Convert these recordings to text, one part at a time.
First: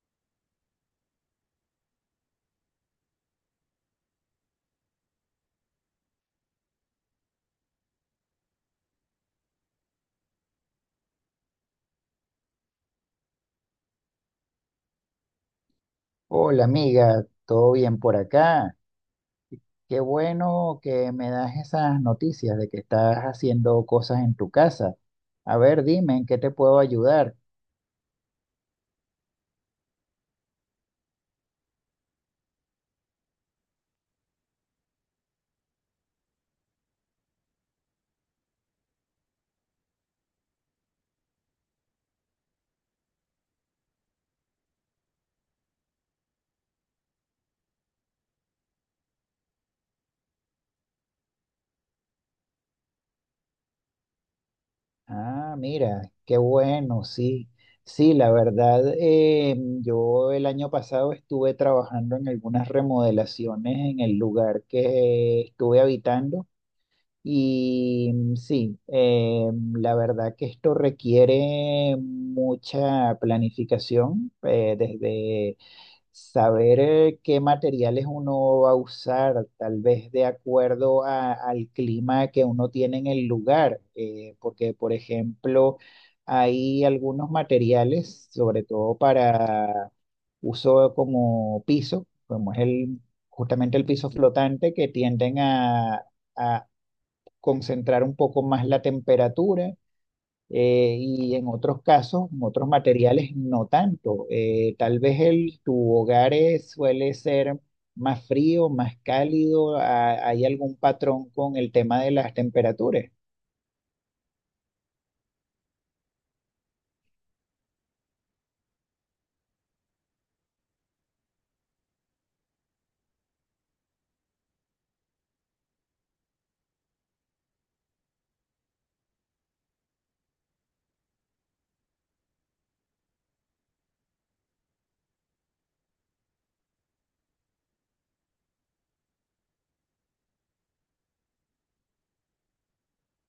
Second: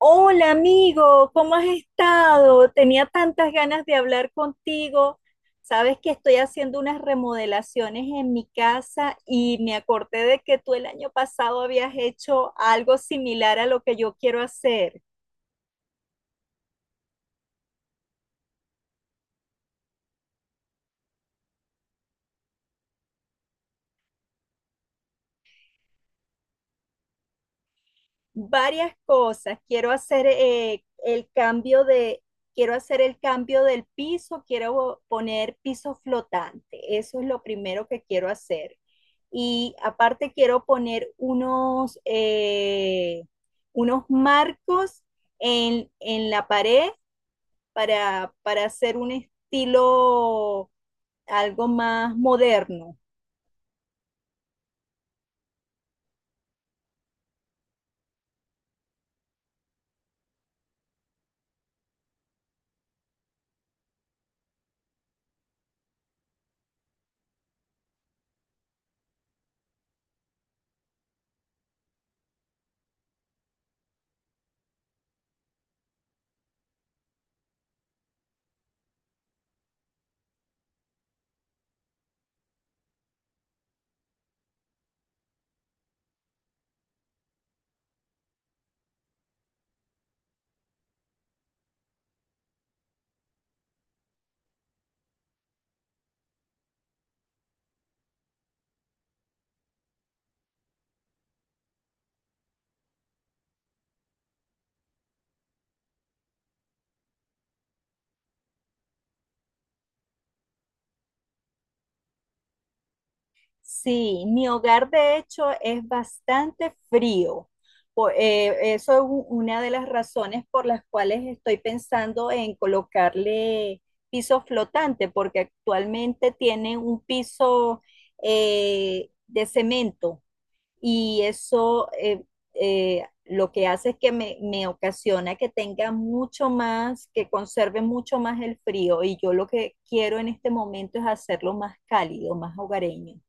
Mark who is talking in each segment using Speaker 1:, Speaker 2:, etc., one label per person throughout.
Speaker 1: Hola amigo, ¿cómo has estado? Tenía tantas ganas de hablar contigo. Sabes que estoy haciendo unas remodelaciones en mi casa y me acordé de que tú el año pasado habías hecho algo similar a lo que yo quiero hacer.
Speaker 2: Hola amiga, ¿todo bien por acá? Qué bueno que me das esas noticias de que estás haciendo cosas en tu casa. A ver, dime, ¿en qué te puedo ayudar?
Speaker 1: Varias cosas. Quiero hacer el cambio de, quiero hacer el cambio del piso, quiero poner piso flotante. Eso es lo primero que quiero hacer. Y aparte quiero poner unos marcos en la pared para hacer un estilo algo más moderno.
Speaker 2: Ah, mira, qué bueno, sí. Sí, la verdad, yo el año pasado estuve trabajando en algunas remodelaciones en el lugar que estuve habitando. Y sí, la verdad que esto requiere mucha planificación, desde saber qué materiales uno va a usar, tal vez de acuerdo al clima que uno tiene en el lugar, porque por ejemplo hay algunos materiales, sobre todo para uso como piso, como es justamente el piso flotante, que tienden a concentrar un poco más la temperatura, y en otros casos, en otros materiales, no tanto. Tal vez tu hogar suele ser más frío, más cálido, hay algún patrón con el tema de las temperaturas.
Speaker 1: Sí, mi hogar de hecho es bastante frío. Eso es una de las razones por las cuales estoy pensando en colocarle piso flotante, porque actualmente tiene un piso de cemento y eso lo que hace es que me ocasiona que tenga mucho más, que conserve mucho más el frío, y yo lo que quiero en este momento es hacerlo más cálido, más hogareño.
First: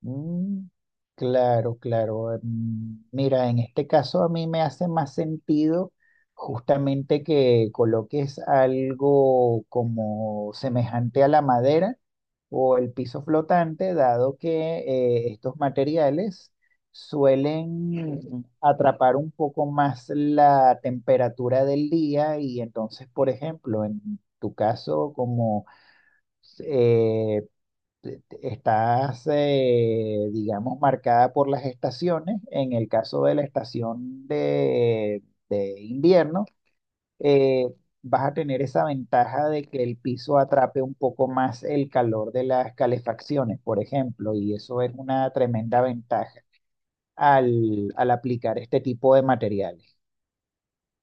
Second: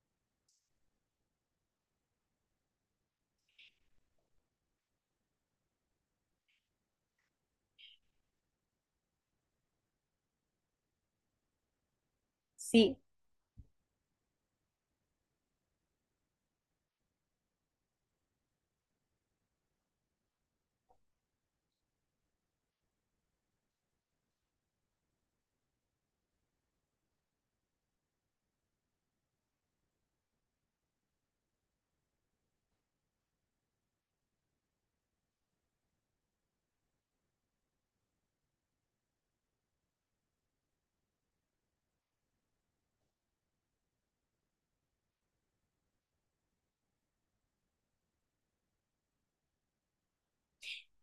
Speaker 2: Mm, claro, claro. Mm, mira, en este caso a mí me hace más sentido justamente que coloques algo como semejante a la madera o el
Speaker 1: Sí.
Speaker 2: piso flotante, dado que estos materiales suelen atrapar un poco más la temperatura del día y entonces, por ejemplo, en tu caso, como eh, estás, digamos, marcada por las estaciones. En el caso de la estación de invierno, eh, vas a tener esa ventaja de que el piso atrape un poco más el calor de las calefacciones, por ejemplo, y eso es una tremenda ventaja al aplicar este tipo de materiales.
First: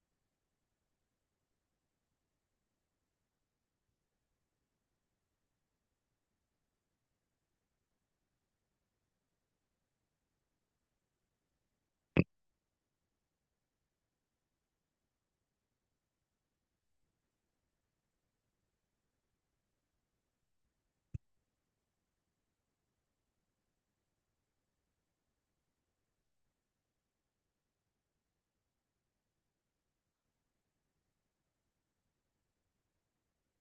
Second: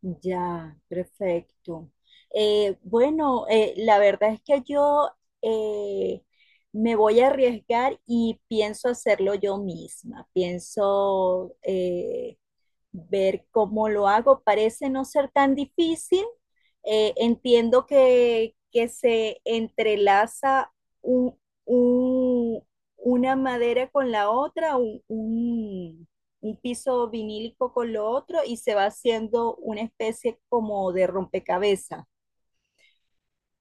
Speaker 1: Ya, perfecto. Bueno, la verdad es que yo eh, me voy a arriesgar y pienso hacerlo yo misma. Pienso ver cómo lo hago. Parece no ser tan difícil. Entiendo que se entrelaza un- un- una madera con la otra, un piso vinílico con lo otro y se va haciendo una especie como de rompecabezas.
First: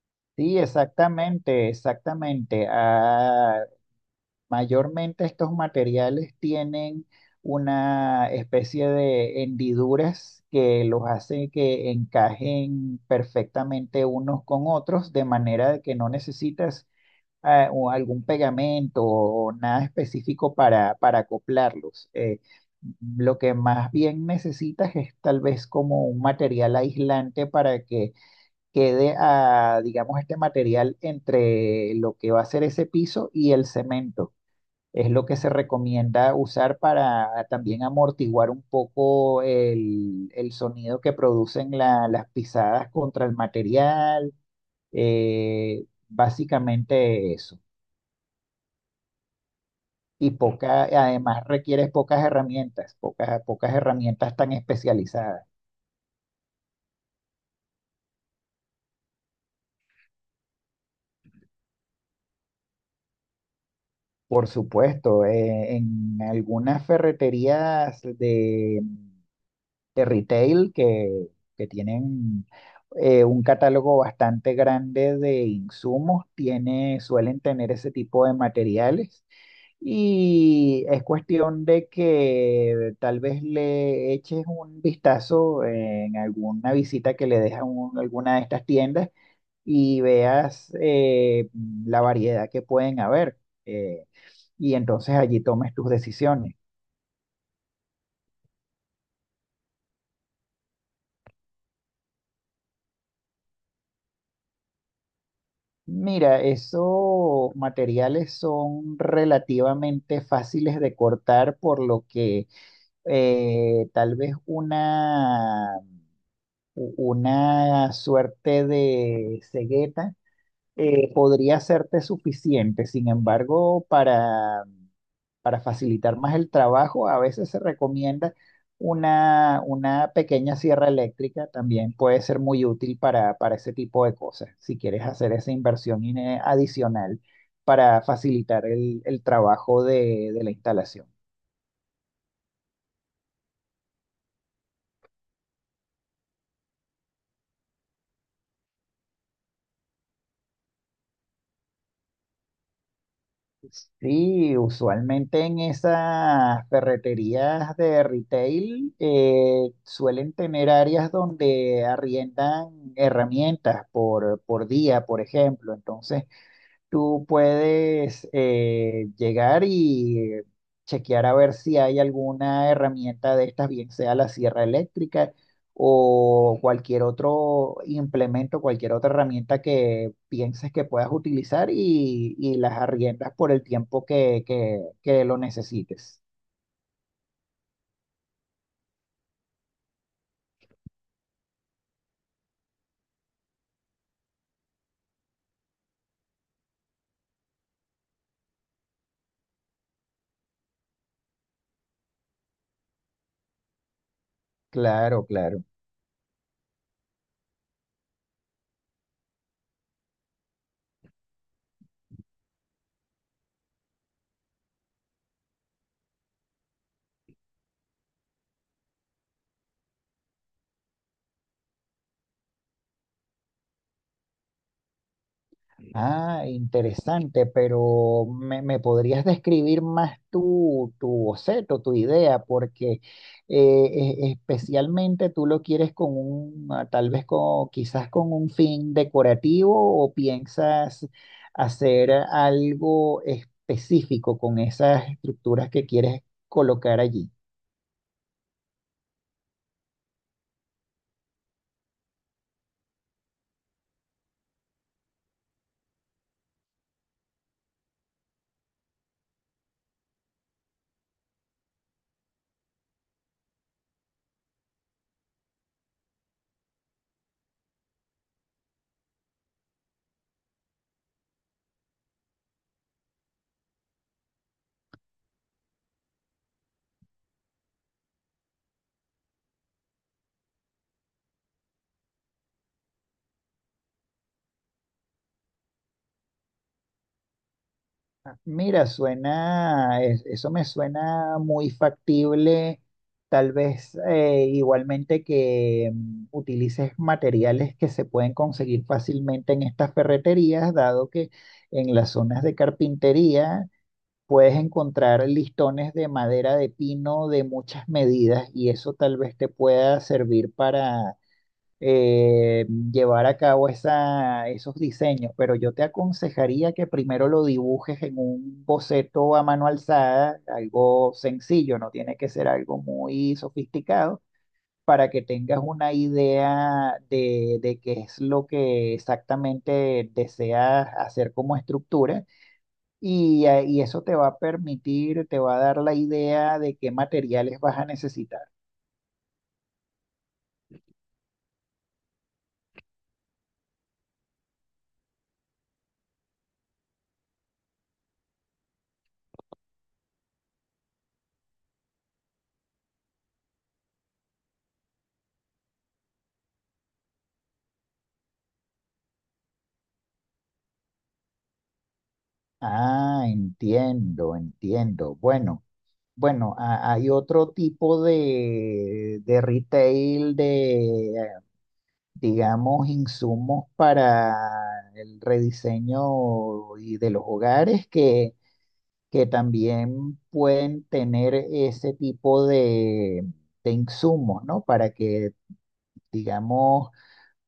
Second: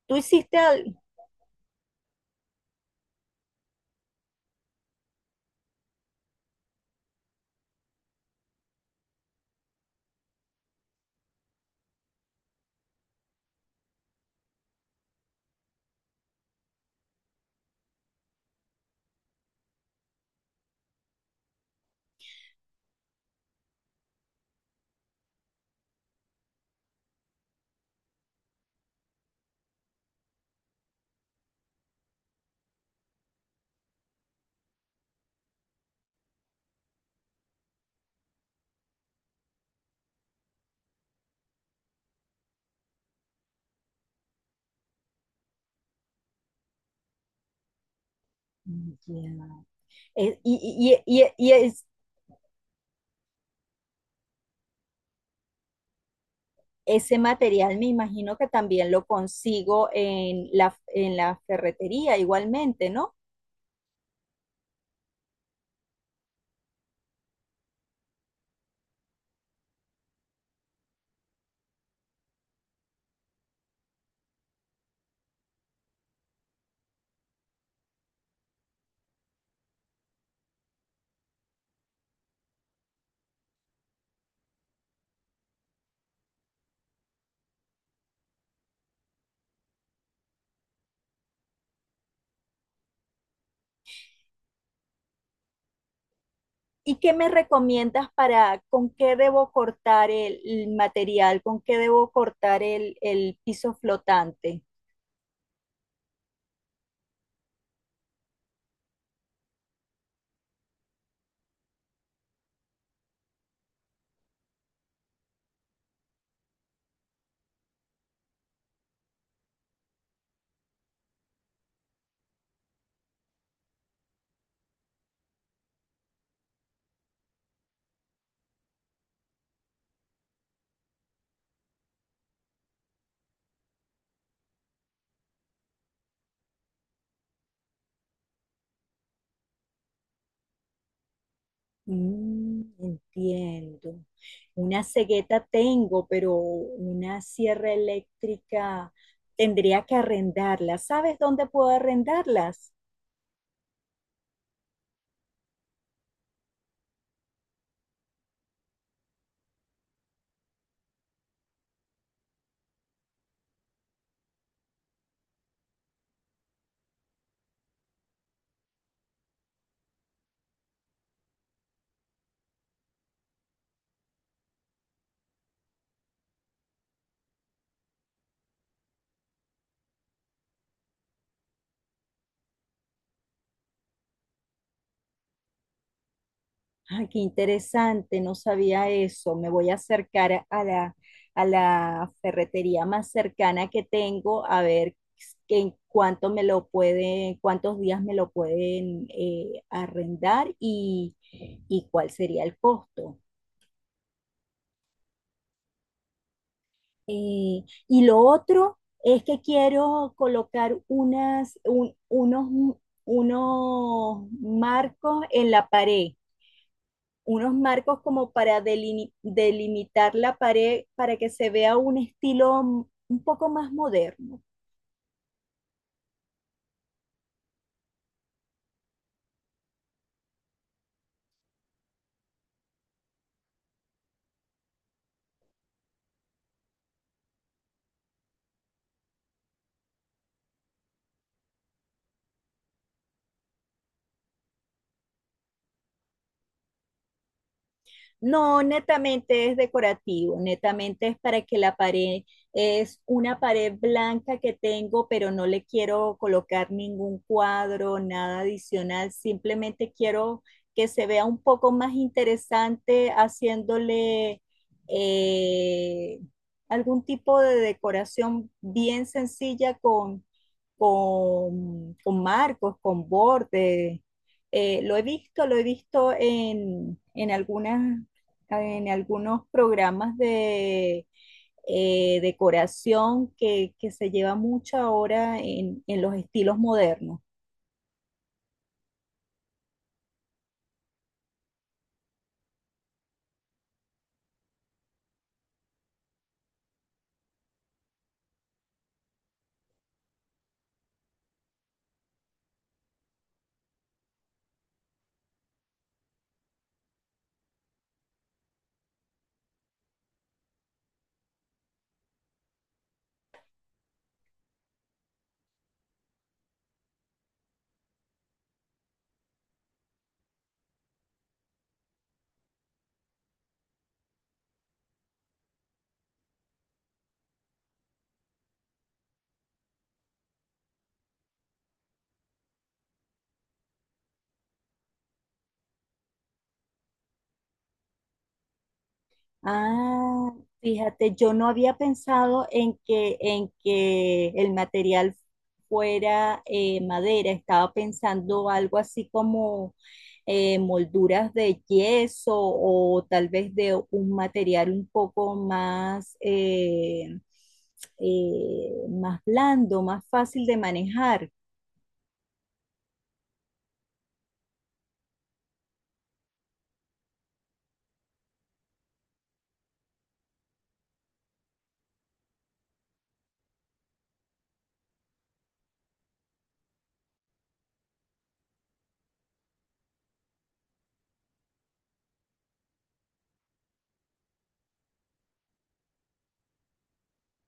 Speaker 1: Tú hiciste
Speaker 2: Sí,
Speaker 1: algo.
Speaker 2: exactamente. Ah, mayormente estos materiales tienen una especie de hendiduras que los hace que encajen perfectamente unos con otros, de manera de que no necesitas ah, o algún pegamento o nada específico para acoplarlos. Lo que más bien necesitas es tal vez como un material aislante para que quede, ah, digamos, este material entre lo que va a ser ese piso y el cemento. Es lo que se recomienda usar para también amortiguar un poco el sonido que producen las pisadas contra el material. Eh, básicamente eso. Y
Speaker 1: Eh,
Speaker 2: poca,
Speaker 1: Y, y- y-
Speaker 2: además
Speaker 1: y es-
Speaker 2: requieres pocas herramientas, pocas herramientas tan especializadas.
Speaker 1: Ese material me imagino que también lo consigo en en la ferretería igualmente, ¿no?
Speaker 2: Por supuesto, en algunas ferreterías de retail que tienen un catálogo bastante grande de insumos, suelen tener ese tipo de materiales, y es cuestión de que tal vez le eches un vistazo en alguna visita que le dejas a alguna de estas tiendas y veas la variedad que pueden haber, eh, y entonces allí tomes tus decisiones.
Speaker 1: ¿Y qué me recomiendas para con qué debo cortar el material, con qué debo cortar el piso flotante?
Speaker 2: Mira, esos materiales son relativamente fáciles de cortar, por lo que tal vez una, u- una suerte de cegueta podría serte suficiente. Sin embargo, para facilitar más el trabajo, a veces se recomienda una pequeña sierra eléctrica, también puede ser muy útil para ese tipo de cosas, si quieres hacer esa inversión adicional para facilitar el trabajo de la instalación.
Speaker 1: Mm, entiendo. Una cegueta tengo, pero una sierra eléctrica tendría que arrendarla. ¿Sabes dónde puedo arrendarlas?
Speaker 2: Sí, usualmente en esas ferreterías de retail suelen tener áreas donde arriendan herramientas por día, por ejemplo. Entonces, tú puedes llegar y chequear a ver si hay alguna herramienta de estas, bien sea la sierra eléctrica o cualquier otro implemento, cualquier otra herramienta que pienses que puedas utilizar y las arriendas por el tiempo que lo necesites.
Speaker 1: Ah, qué interesante, no sabía eso. Me voy a acercar a la ferretería más cercana que tengo, a ver que en cuánto me lo pueden, cuántos días me lo pueden arrendar, y cuál sería el costo.
Speaker 2: Claro, claro.
Speaker 1: Y lo otro es que quiero colocar unos marcos en la pared, unos marcos como para delimitar la pared para que se vea un estilo un poco más moderno.
Speaker 2: Ah, interesante, pero me podrías describir más tu boceto, tu idea, porque especialmente tú lo quieres con un, ah, tal vez con, quizás con un fin decorativo, o piensas hacer algo específico con esas estructuras que quieres colocar allí.
Speaker 1: No, netamente es decorativo, netamente es para que la pared, es una pared blanca que tengo, pero no le quiero colocar ningún cuadro, nada adicional, simplemente quiero que se vea un poco más interesante haciéndole eh, algún tipo de decoración bien sencilla con marcos, con bordes. Lo he visto en algunas en algunos programas de decoración se lleva mucho ahora en los estilos modernos.
Speaker 2: Mira, suena, eso me suena muy factible. Tal vez igualmente que utilices materiales que se pueden conseguir fácilmente en estas ferreterías, dado que en las zonas de carpintería puedes encontrar listones de madera de pino de muchas medidas y eso tal vez te pueda servir, eh, llevar a cabo esos diseños, pero yo te aconsejaría que primero lo dibujes en un boceto a mano alzada, algo sencillo, no tiene que ser algo muy sofisticado, para que tengas una idea de qué es lo que exactamente deseas hacer como estructura. Y eso te va a permitir, te va a dar la idea de qué materiales vas a necesitar.
Speaker 1: Ah, fíjate, yo no había pensado en en que el material fuera madera, estaba pensando algo así como molduras de yeso o tal vez de un material un poco más, más blando, más fácil de manejar.
Speaker 2: Ah, entiendo, entiendo. Bueno. Bueno, hay otro tipo de retail digamos, insumos para el rediseño y de los hogares que también pueden tener ese tipo de insumos, ¿no? Para que, digamos,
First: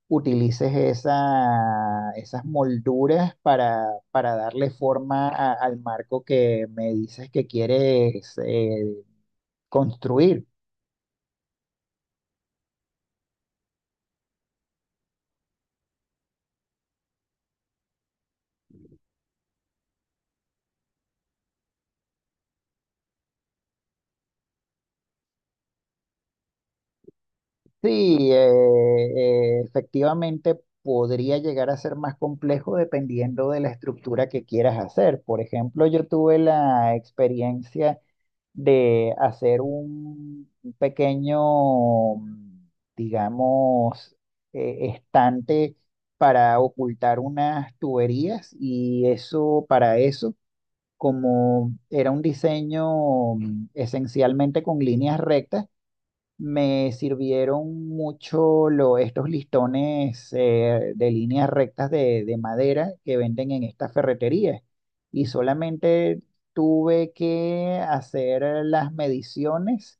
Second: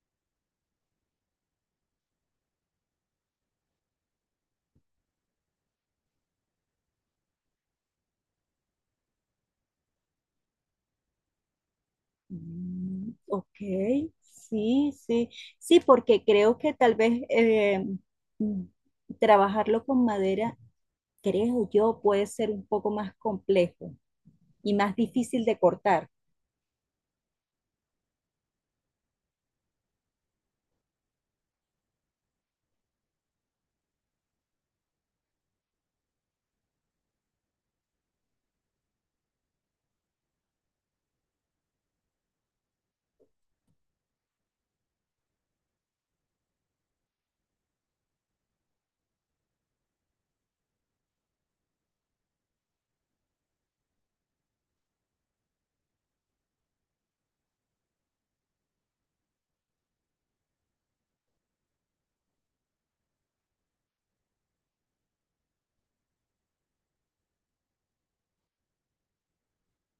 Speaker 2: utilices esas molduras para darle forma al marco que me dices que quieres construir.
Speaker 1: Mm, ok, sí, sí, sí, porque creo que tal vez mm, trabajarlo con madera, creo yo, puede ser un poco más complejo y más difícil de cortar.
Speaker 2: Sí, efectivamente podría llegar a ser más complejo dependiendo de la estructura que quieras hacer. Por ejemplo, yo tuve la experiencia de hacer un pequeño, digamos, estante para ocultar unas tuberías y eso, para eso, como era un diseño esencialmente con líneas rectas, me sirvieron mucho estos listones, de líneas rectas de madera que venden en estas ferreterías, y solamente tuve que hacer las mediciones,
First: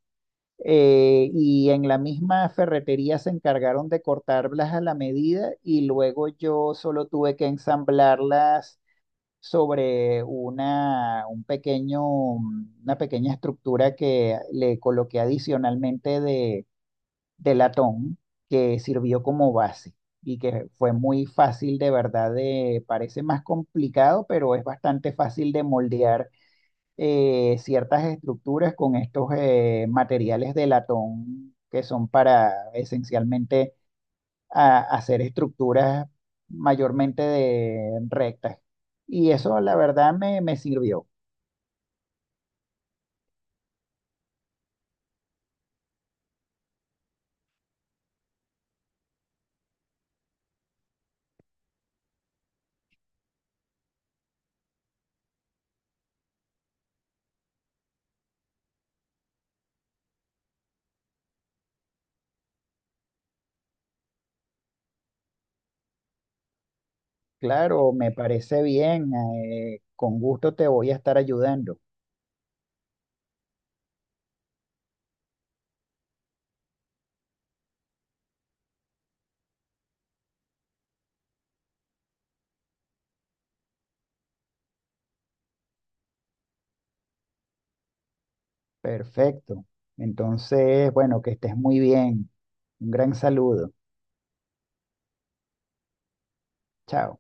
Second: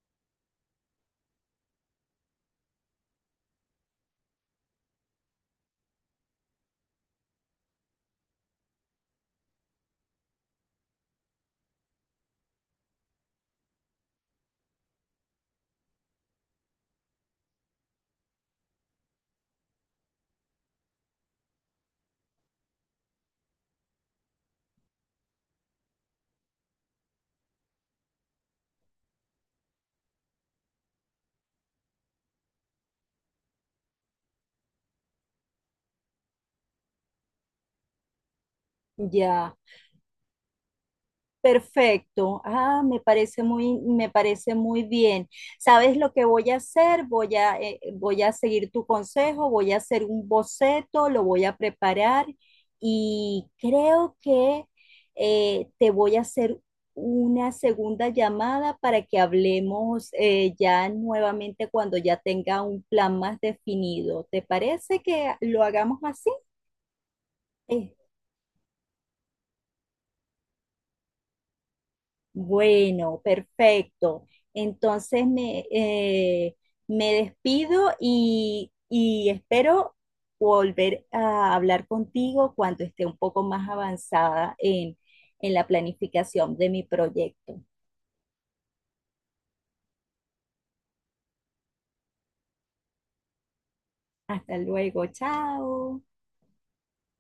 Speaker 2: y en la misma ferretería se encargaron de cortarlas a la medida y luego yo solo tuve que ensamblarlas sobre un pequeño, una pequeña estructura que le coloqué adicionalmente de latón, que sirvió como base y que fue muy fácil de verdad, de, parece más complicado, pero es bastante fácil de moldear ciertas estructuras con estos materiales de latón, que son para esencialmente hacer estructuras mayormente de rectas. Y
Speaker 1: Ya.
Speaker 2: eso la verdad me sirvió.
Speaker 1: Perfecto. Ah, me parece muy bien. ¿Sabes lo que voy a hacer? Voy a seguir tu consejo, voy a hacer un boceto, lo voy a preparar y creo que te voy a hacer una segunda llamada para que hablemos ya nuevamente cuando ya tenga un plan más definido. ¿Te parece que lo hagamos así?
Speaker 2: Claro, me parece bien, con gusto te voy a estar ayudando.
Speaker 1: Bueno, perfecto. Entonces me, eh, me despido y espero volver a hablar contigo cuando esté un poco más avanzada en la planificación de mi proyecto.
Speaker 2: Perfecto. Entonces, bueno, que estés muy bien. Un gran saludo.
Speaker 1: Hasta luego, chao.
Speaker 2: Chao.